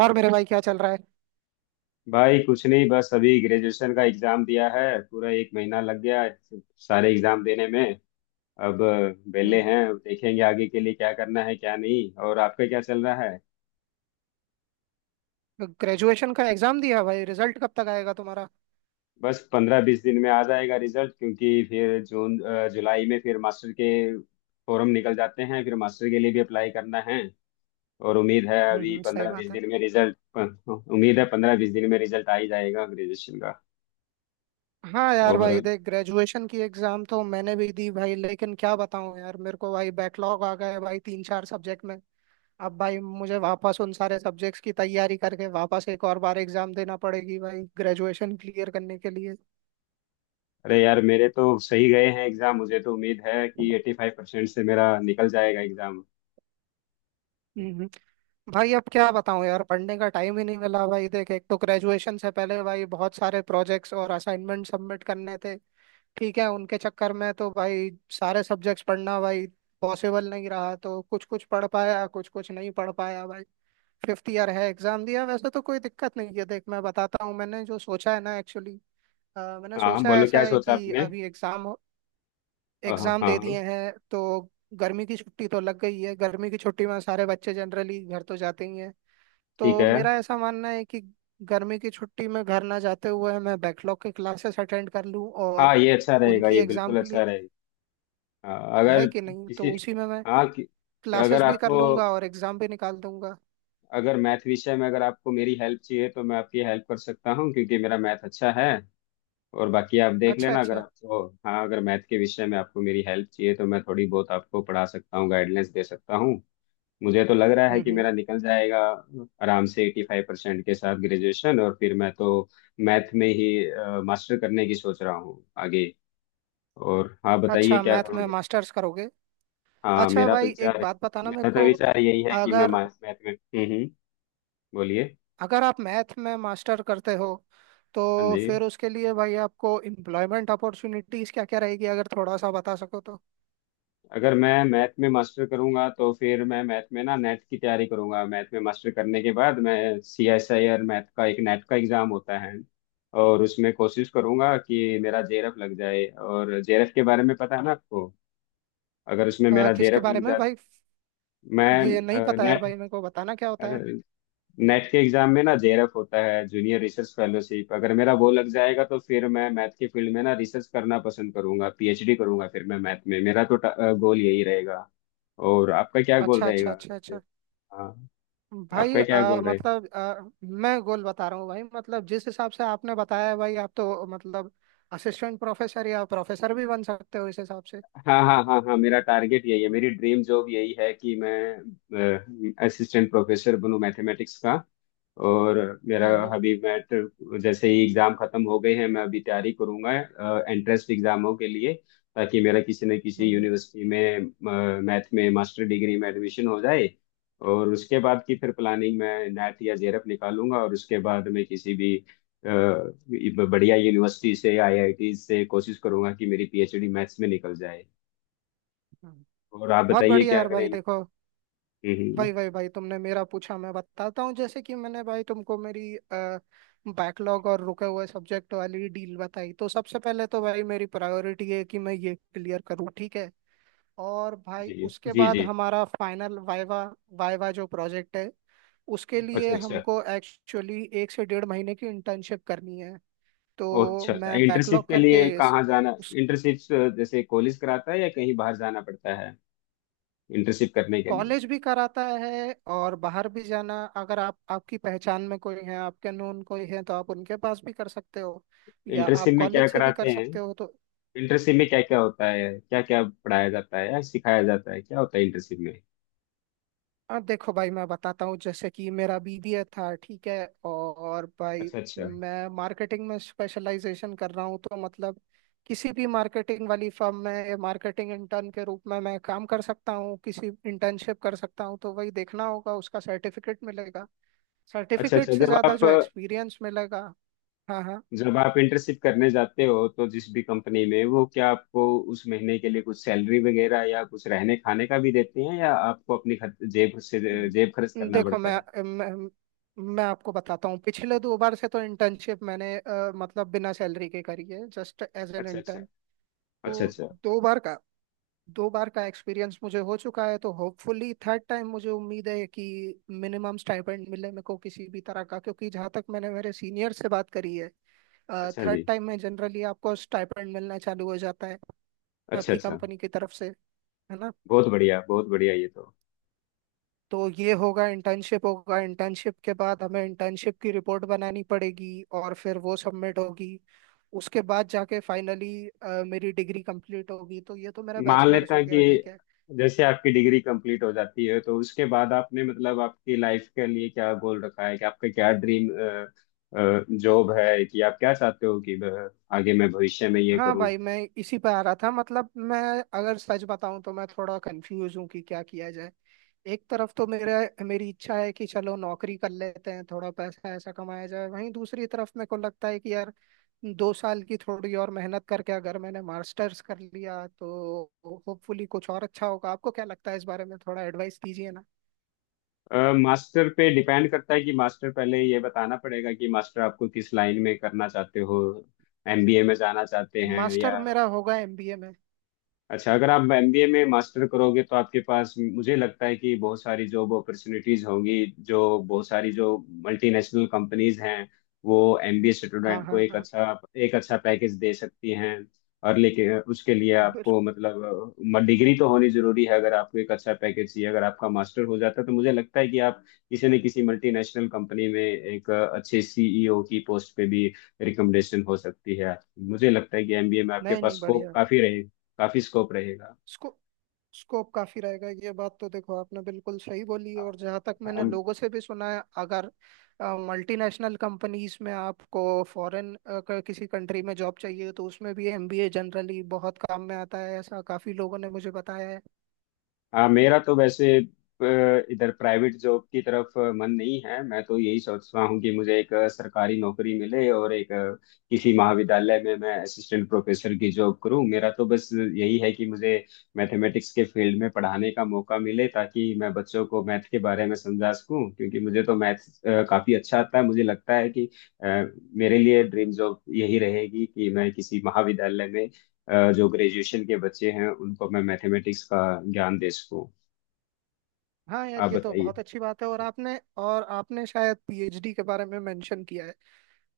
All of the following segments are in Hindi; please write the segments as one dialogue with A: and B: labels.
A: और मेरे भाई क्या चल रहा
B: भाई कुछ नहीं। बस अभी ग्रेजुएशन का एग्जाम दिया है, पूरा एक महीना लग गया है सारे एग्जाम देने में। अब
A: है।
B: वेले हैं, अब देखेंगे आगे के लिए क्या करना है क्या नहीं। और आपका क्या चल रहा है?
A: ग्रेजुएशन का एग्जाम दिया भाई, रिजल्ट कब तक आएगा तुम्हारा?
B: बस 15-20 दिन में आ जाएगा रिजल्ट, क्योंकि फिर जून जुलाई में फिर मास्टर के फॉर्म निकल जाते हैं, फिर मास्टर के लिए भी अप्लाई करना है। और उम्मीद है अभी
A: सही
B: 15-20
A: बात है।
B: दिन में रिजल्ट। उम्मीद है पंद्रह बीस दिन में रिजल्ट आ ही जाएगा ग्रेजुएशन का।
A: हाँ यार भाई
B: और
A: देख, ग्रेजुएशन की एग्जाम तो मैंने भी दी भाई, लेकिन क्या बताऊँ यार, मेरे को भाई बैकलॉग आ गया है भाई, तीन चार सब्जेक्ट में। अब भाई मुझे वापस उन सारे सब्जेक्ट्स की तैयारी करके वापस एक और बार एग्जाम देना पड़ेगी भाई, ग्रेजुएशन क्लियर करने के लिए।
B: अरे यार, मेरे तो सही गए हैं एग्जाम, मुझे तो उम्मीद है कि 85% से मेरा निकल जाएगा एग्जाम।
A: हम्म। भाई अब क्या बताऊं यार, पढ़ने का टाइम ही नहीं मिला भाई, देख एक तो ग्रेजुएशन से पहले भाई बहुत सारे प्रोजेक्ट्स और असाइनमेंट सबमिट करने थे। ठीक है, उनके चक्कर में तो भाई सारे सब्जेक्ट्स पढ़ना भाई पॉसिबल नहीं रहा, तो कुछ कुछ पढ़ पाया कुछ कुछ नहीं पढ़ पाया भाई। फिफ्थ ईयर है, एग्जाम दिया, वैसे तो कोई दिक्कत नहीं है। देख मैं बताता हूँ, मैंने जो सोचा है ना एक्चुअली, मैंने
B: हाँ,
A: सोचा
B: बोलो
A: ऐसा
B: क्या
A: है
B: सोचा
A: कि
B: आपने।
A: अभी एग्जाम
B: हाँ हाँ
A: एग्जाम दे
B: हाँ।
A: दिए हैं तो गर्मी की छुट्टी तो लग गई है, गर्मी की छुट्टी में सारे बच्चे जनरली घर तो जाते ही हैं।
B: ठीक
A: तो
B: है।
A: मेरा ऐसा मानना है कि गर्मी की छुट्टी में घर ना जाते हुए मैं बैकलॉग की क्लासेस अटेंड कर लूँ,
B: हाँ,
A: और
B: ये अच्छा रहेगा,
A: उनकी
B: ये
A: एग्जाम
B: बिल्कुल अच्छा रहेगा। हाँ, अगर
A: है कि नहीं, तो
B: किसी।
A: उसी में मैं
B: हाँ कि अगर
A: क्लासेस भी कर
B: आपको,
A: लूंगा और एग्जाम भी निकाल दूंगा।
B: अगर मैथ विषय में अगर आपको मेरी हेल्प चाहिए तो मैं आपकी हेल्प कर सकता हूँ, क्योंकि मेरा मैथ अच्छा है। और बाकी आप देख
A: अच्छा
B: लेना, अगर
A: अच्छा।
B: आपको हाँ अगर मैथ के विषय में आपको मेरी हेल्प चाहिए तो मैं थोड़ी बहुत आपको पढ़ा सकता हूँ, गाइडलाइंस दे सकता हूँ। मुझे तो लग रहा है कि
A: हम्म।
B: मेरा निकल जाएगा आराम से 85% के साथ ग्रेजुएशन। और फिर मैं तो मैथ में ही मास्टर करने की सोच रहा हूँ आगे। और आप बताइए
A: अच्छा,
B: क्या
A: मैथ में
B: करोगे?
A: मास्टर्स करोगे?
B: हाँ,
A: अच्छा
B: मेरा तो
A: भाई
B: विचार
A: एक
B: है।
A: बात बताना मेरे
B: मेरा तो
A: को,
B: विचार यही है कि मैं
A: अगर
B: मैथ में। बोलिए।
A: अगर आप मैथ में मास्टर करते हो
B: हाँ
A: तो
B: जी।
A: फिर उसके लिए भाई आपको एम्प्लॉयमेंट अपॉर्चुनिटीज क्या क्या रहेगी, अगर थोड़ा सा बता सको तो।
B: अगर मैं मैथ में मास्टर करूंगा तो फिर मैं मैथ में ना नेट की तैयारी करूंगा, मैथ में मास्टर करने के बाद मैं। C S I R math का एक नेट का एग्जाम होता है, और उसमें कोशिश करूंगा कि मेरा जेरफ लग जाए, और जेरफ के बारे में पता है ना आपको। अगर उसमें मेरा
A: किसके
B: जेरफ
A: बारे
B: लग
A: में
B: जाए।
A: भाई,
B: मैं।
A: ये नहीं पता यार भाई, मेरे को बताना क्या होता है।
B: नेट नेट के एग्जाम में ना जेआरएफ होता है, जूनियर रिसर्च फेलोशिप। अगर मेरा वो लग जाएगा तो फिर मैं मैथ के फील्ड में ना रिसर्च करना पसंद करूंगा, पीएचडी करूंगा फिर मैं मैथ में। मेरा तो गोल यही रहेगा। और आपका क्या गोल
A: अच्छा अच्छा
B: रहेगा
A: अच्छा
B: जैसे?
A: अच्छा।
B: हाँ।
A: भाई
B: आपका क्या गोल रहेगा?
A: मतलब मैं गोल बता रहा हूँ भाई, मतलब जिस हिसाब से आपने बताया है भाई, आप तो मतलब असिस्टेंट प्रोफेसर या प्रोफेसर भी बन सकते हो इस हिसाब से।
B: हाँ हाँ हाँ हाँ, मेरा टारगेट यही है, मेरी ड्रीम जॉब यही है कि मैं असिस्टेंट प्रोफेसर बनूं मैथमेटिक्स का। और मेरा
A: हम्म।
B: अभी जैसे ही एग्जाम खत्म हो गए हैं मैं अभी तैयारी करूंगा एंट्रेंस एग्जामों के लिए, ताकि मेरा किसी न किसी
A: हम्म,
B: यूनिवर्सिटी में मैथ में मास्टर डिग्री में एडमिशन हो जाए। और उसके बाद की फिर प्लानिंग, मैं नैट या जेरप निकालूंगा, और उसके बाद मैं किसी भी अ, बढ़िया यूनिवर्सिटी से, आईआईटी से कोशिश करूंगा कि मेरी पीएचडी मैथ्स में निकल जाए।
A: हम्म।
B: और आप
A: बहुत
B: बताइए
A: बढ़िया
B: क्या
A: यार भाई
B: करेंगे?
A: देखो,
B: हम्म।
A: भाई भाई भाई तुमने मेरा पूछा मैं बताता हूँ, जैसे कि मैंने भाई तुमको मेरी बैकलॉग और रुके हुए सब्जेक्ट वाली डील बताई, तो सबसे पहले तो भाई मेरी प्रायोरिटी है कि मैं ये क्लियर करूँ, ठीक है। और भाई
B: जी
A: उसके
B: जी
A: बाद
B: जी।
A: हमारा फाइनल वाइवा वाइवा जो प्रोजेक्ट है उसके
B: अच्छा
A: लिए
B: अच्छा।
A: हमको एक्चुअली एक से डेढ़ महीने की इंटर्नशिप करनी है।
B: ओह,
A: तो
B: अच्छा अच्छा।
A: मैं
B: इंटर्नशिप
A: बैकलॉग
B: के
A: करके
B: लिए कहाँ जाना,
A: उस
B: इंटर्नशिप जैसे कॉलेज कराता है या कहीं बाहर जाना पड़ता है इंटर्नशिप करने के लिए?
A: कॉलेज भी कराता है और बाहर भी जाना, अगर आप आपकी पहचान में कोई है, आपके नून कोई है तो आप उनके पास भी कर सकते हो, या
B: इंटर्नशिप
A: आप
B: में क्या
A: कॉलेज से भी
B: कराते
A: कर
B: हैं?
A: सकते हो तो।
B: इंटर्नशिप में क्या क्या होता है, क्या क्या पढ़ाया जाता है या सिखाया जाता है, क्या होता है इंटर्नशिप में?
A: हाँ देखो भाई मैं बताता हूँ, जैसे कि मेरा बीबीए था, ठीक है। और भाई
B: अच्छा अच्छा
A: मैं मार्केटिंग में स्पेशलाइजेशन कर रहा हूँ, तो मतलब किसी भी मार्केटिंग वाली फर्म में मार्केटिंग इंटर्न के रूप में मैं काम कर सकता हूँ, किसी इंटर्नशिप कर सकता हूँ, तो वही देखना होगा, उसका सर्टिफिकेट मिलेगा,
B: अच्छा
A: सर्टिफिकेट
B: अच्छा।
A: से
B: जब
A: ज़्यादा
B: आप,
A: जो एक्सपीरियंस मिलेगा। हाँ हाँ।
B: जब आप इंटर्नशिप करने जाते हो तो जिस भी कंपनी में, वो क्या आपको उस महीने के लिए कुछ सैलरी वगैरह या कुछ रहने खाने का भी देते हैं, या आपको अपनी जेब से
A: द-
B: जेब खर्च करना
A: देखो
B: पड़ता है?
A: मैं आपको बताता हूँ, पिछले दो बार से तो इंटर्नशिप मैंने मतलब बिना सैलरी के करी है जस्ट एज एन
B: अच्छा अच्छा।
A: इंटर्न।
B: अच्छा
A: तो
B: अच्छा।
A: दो बार का दो बार का एक्सपीरियंस मुझे हो चुका है, तो होपफुली थर्ड टाइम मुझे उम्मीद है कि मिनिमम स्टाइपेंड मिले मेरे को किसी भी तरह का, क्योंकि जहाँ तक मैंने मेरे सीनियर से बात करी है
B: अच्छा
A: थर्ड
B: जी।
A: टाइम में जनरली आपको स्टाइपेंड मिलना चालू हो जाता है
B: अच्छा
A: आपकी
B: अच्छा।
A: कंपनी की तरफ से, है ना।
B: बहुत बढ़िया, बहुत बढ़िया, ये तो।
A: तो ये होगा इंटर्नशिप, होगा इंटर्नशिप के बाद हमें इंटर्नशिप की रिपोर्ट बनानी पड़ेगी और फिर वो सबमिट होगी, उसके बाद जाके फाइनली मेरी डिग्री कंप्लीट होगी। तो ये तो मेरा
B: मान लेता
A: बैचलर्स हो
B: हूं
A: गया, ठीक
B: कि
A: है।
B: जैसे आपकी डिग्री कंप्लीट हो जाती है तो उसके बाद आपने मतलब आपकी लाइफ के लिए क्या गोल रखा है, कि आपका क्या ड्रीम जॉब है, कि आप क्या चाहते हो कि आगे मैं भविष्य में ये
A: हाँ
B: करूं?
A: भाई मैं इसी पे आ रहा था, मतलब मैं अगर सच बताऊं तो मैं थोड़ा कंफ्यूज हूँ कि क्या किया जाए। एक तरफ तो मेरा मेरी इच्छा है कि चलो नौकरी कर लेते हैं, थोड़ा पैसा ऐसा कमाया जाए, वहीं दूसरी तरफ मेरे को लगता है कि यार 2 साल की थोड़ी और मेहनत करके अगर मैंने मास्टर्स कर लिया तो होपफुली कुछ और अच्छा होगा। आपको क्या लगता है इस बारे में, थोड़ा एडवाइस दीजिए ना।
B: मास्टर पे डिपेंड करता है कि मास्टर, पहले ये बताना पड़ेगा कि मास्टर आपको किस लाइन में करना चाहते हो, एमबीए में जाना चाहते हैं या?
A: मास्टर मेरा होगा एमबीए में।
B: अच्छा, अगर आप एमबीए में मास्टर करोगे तो आपके पास मुझे लगता है कि बहुत सारी जॉब अपॉर्चुनिटीज होंगी। जो, बहुत सारी जो मल्टीनेशनल कंपनीज हैं, वो एमबीए
A: हाँ
B: स्टूडेंट को
A: हाँ
B: एक
A: हाँ।
B: अच्छा, एक अच्छा पैकेज दे सकती हैं। और लेकिन उसके लिए
A: बिल-
B: आपको मतलब डिग्री तो होनी जरूरी है। अगर आपको एक अच्छा पैकेज चाहिए, अगर आपका मास्टर हो जाता है तो मुझे लगता है कि आप किसी न किसी मल्टीनेशनल कंपनी में एक अच्छे सीईओ की पोस्ट पे भी रिकमेंडेशन हो सकती है। मुझे लगता है कि एमबीए में आपके
A: नहीं
B: पास
A: नहीं,
B: स्कोप
A: बढ़िया।
B: काफी, काफी स्कोप रहेगा।
A: स्कू, स्कोप काफी रहेगा, ये बात तो देखो आपने बिल्कुल सही बोली। और जहाँ तक मैंने
B: हम।
A: लोगों से भी सुना है, अगर मल्टीनेशनल कंपनीज में आपको फॉरेन किसी कंट्री में जॉब चाहिए तो उसमें भी एमबीए जनरली बहुत काम में आता है, ऐसा काफी लोगों ने मुझे बताया है।
B: हाँ, मेरा तो वैसे इधर प्राइवेट जॉब की तरफ मन नहीं है, मैं तो यही सोच रहा हूँ कि मुझे एक सरकारी नौकरी मिले और एक किसी महाविद्यालय में मैं असिस्टेंट प्रोफेसर की जॉब करूँ। मेरा तो बस यही है कि मुझे मैथमेटिक्स के फील्ड में पढ़ाने का मौका मिले, ताकि मैं बच्चों को मैथ के बारे में समझा सकूँ, क्योंकि मुझे तो मैथ काफी अच्छा आता है। मुझे लगता है कि अ, मेरे लिए ड्रीम जॉब यही रहेगी कि मैं किसी महाविद्यालय में, जो ग्रेजुएशन के बच्चे हैं उनको मैं मैथमेटिक्स का ज्ञान दे सकूँ।
A: हाँ यार
B: आप
A: ये तो
B: बताइए।
A: बहुत अच्छी बात है। और आपने शायद पीएचडी के बारे में मेंशन किया है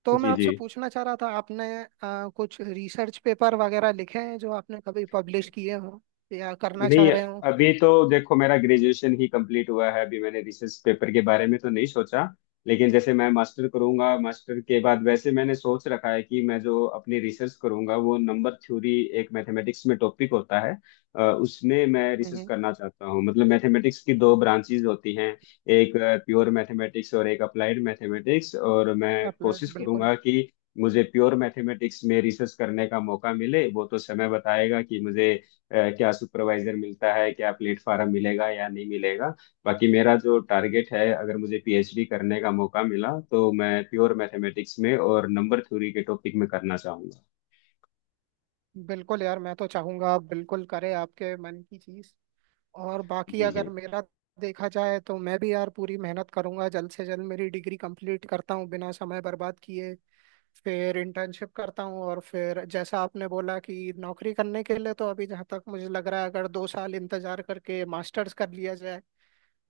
A: तो मैं
B: जी जी।
A: आपसे पूछना चाह रहा था, आपने कुछ रिसर्च पेपर वगैरह लिखे हैं जो आपने कभी पब्लिश किए हों, या करना चाह
B: नहीं,
A: रहे हो।
B: अभी तो देखो मेरा ग्रेजुएशन ही कंप्लीट हुआ है, अभी मैंने रिसर्च पेपर के बारे में तो नहीं सोचा, लेकिन जैसे मैं मास्टर करूंगा मास्टर के बाद वैसे मैंने सोच रखा है कि मैं जो अपनी रिसर्च करूंगा वो नंबर थ्योरी, एक मैथमेटिक्स में टॉपिक होता है, उसमें मैं रिसर्च करना चाहता हूँ। मतलब मैथमेटिक्स की दो ब्रांचेज होती हैं, एक प्योर मैथमेटिक्स और एक अप्लाइड मैथमेटिक्स, और मैं
A: अप्लाइड
B: कोशिश
A: बिल्कुल।
B: करूंगा कि मुझे प्योर मैथमेटिक्स में रिसर्च करने का मौका मिले। वो तो समय बताएगा कि मुझे क्या सुपरवाइजर मिलता है, क्या प्लेटफॉर्म मिलेगा या नहीं मिलेगा। बाकी मेरा जो टारगेट है, अगर मुझे पीएचडी करने का मौका मिला तो मैं प्योर मैथमेटिक्स में और नंबर थ्योरी के टॉपिक में करना चाहूंगा।
A: बिल्कुल यार, मैं तो चाहूंगा आप बिल्कुल करें आपके मन की चीज। और बाकी
B: जी जी।
A: अगर मेरा देखा जाए तो मैं भी यार पूरी मेहनत करूंगा, जल्द से जल्द मेरी डिग्री कंप्लीट करता हूँ बिना समय बर्बाद किए। फिर इंटर्नशिप करता हूँ और फिर जैसा आपने बोला कि नौकरी करने के लिए, तो अभी जहाँ तक मुझे लग रहा है अगर 2 साल इंतजार करके मास्टर्स कर लिया जाए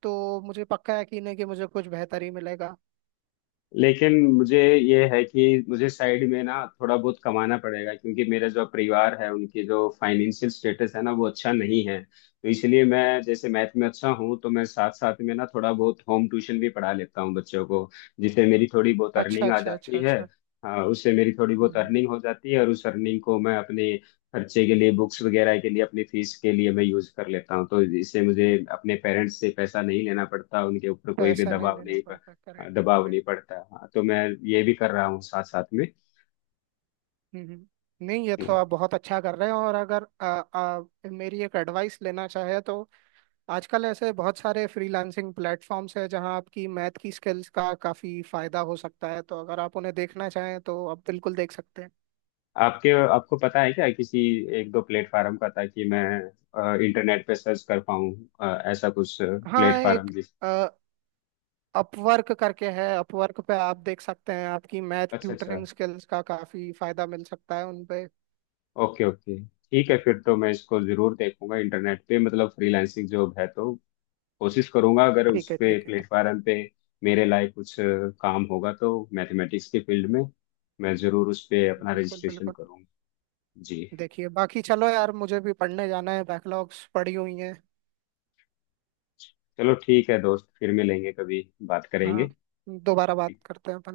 A: तो मुझे पक्का यकीन है कि मुझे कुछ बेहतर ही मिलेगा।
B: लेकिन मुझे ये है कि मुझे साइड में ना थोड़ा बहुत कमाना पड़ेगा, क्योंकि मेरा जो परिवार है उनकी जो फाइनेंशियल स्टेटस है ना वो अच्छा नहीं है, तो इसलिए मैं, जैसे मैथ में अच्छा हूँ तो मैं साथ साथ में ना थोड़ा बहुत होम ट्यूशन भी पढ़ा लेता हूँ बच्चों को, जिससे मेरी थोड़ी बहुत
A: अच्छा
B: अर्निंग आ
A: अच्छा
B: जाती
A: अच्छा
B: है।
A: अच्छा।
B: हाँ, उससे मेरी थोड़ी
A: हम्म
B: बहुत
A: हम्म।
B: अर्निंग हो जाती है और उस अर्निंग को मैं अपने खर्चे के लिए, बुक्स वगैरह के लिए, अपनी फीस के लिए मैं यूज कर लेता हूँ, तो इससे मुझे अपने पेरेंट्स से पैसा नहीं लेना पड़ता, उनके ऊपर कोई भी
A: पैसा नहीं
B: दबाव
A: देना
B: नहीं,
A: पड़ता, करेक्ट
B: दबाव
A: करेक्ट।
B: नहीं पड़ता। हाँ, तो मैं ये भी कर रहा हूँ साथ साथ में।
A: हम्म, हम्म। नहीं ये तो
B: हम्म।
A: आप बहुत अच्छा कर रहे हैं। और अगर आ, आ, मेरी एक एडवाइस लेना चाहे तो आजकल ऐसे बहुत सारे फ्रीलांसिंग प्लेटफॉर्म्स हैं जहां आपकी मैथ की स्किल्स का काफी फायदा हो सकता है, तो अगर आप उन्हें देखना चाहें तो आप बिल्कुल देख सकते हैं।
B: आपके, आपको पता है क्या किसी एक दो प्लेटफार्म का, ताकि मैं इंटरनेट पे सर्च कर पाऊँ ऐसा कुछ
A: हाँ,
B: प्लेटफार्म
A: एक
B: जिस?
A: अपवर्क करके है, अपवर्क पे आप देख सकते हैं, आपकी मैथ
B: अच्छा अच्छा।
A: ट्यूटरिंग स्किल्स का काफी फायदा मिल सकता है उनपे।
B: Okay okay. ठीक है, फिर तो मैं इसको जरूर देखूंगा इंटरनेट पे, मतलब फ्रीलांसिंग जॉब है तो कोशिश करूंगा, अगर उस
A: ठीक है
B: पे
A: ठीक है ठीक।
B: प्लेटफार्म पे मेरे लायक कुछ काम होगा तो मैथमेटिक्स के फील्ड में मैं जरूर उस पे अपना
A: बिल्कुल
B: रजिस्ट्रेशन
A: बिल्कुल।
B: करूंगा। जी।
A: देखिए बाकी चलो यार मुझे भी पढ़ने जाना है, बैकलॉग्स पड़ी हुई हैं।
B: चलो ठीक है दोस्त, फिर मिलेंगे कभी, बात
A: हाँ,
B: करेंगे।
A: दोबारा बात
B: ठीक
A: करते हैं अपन।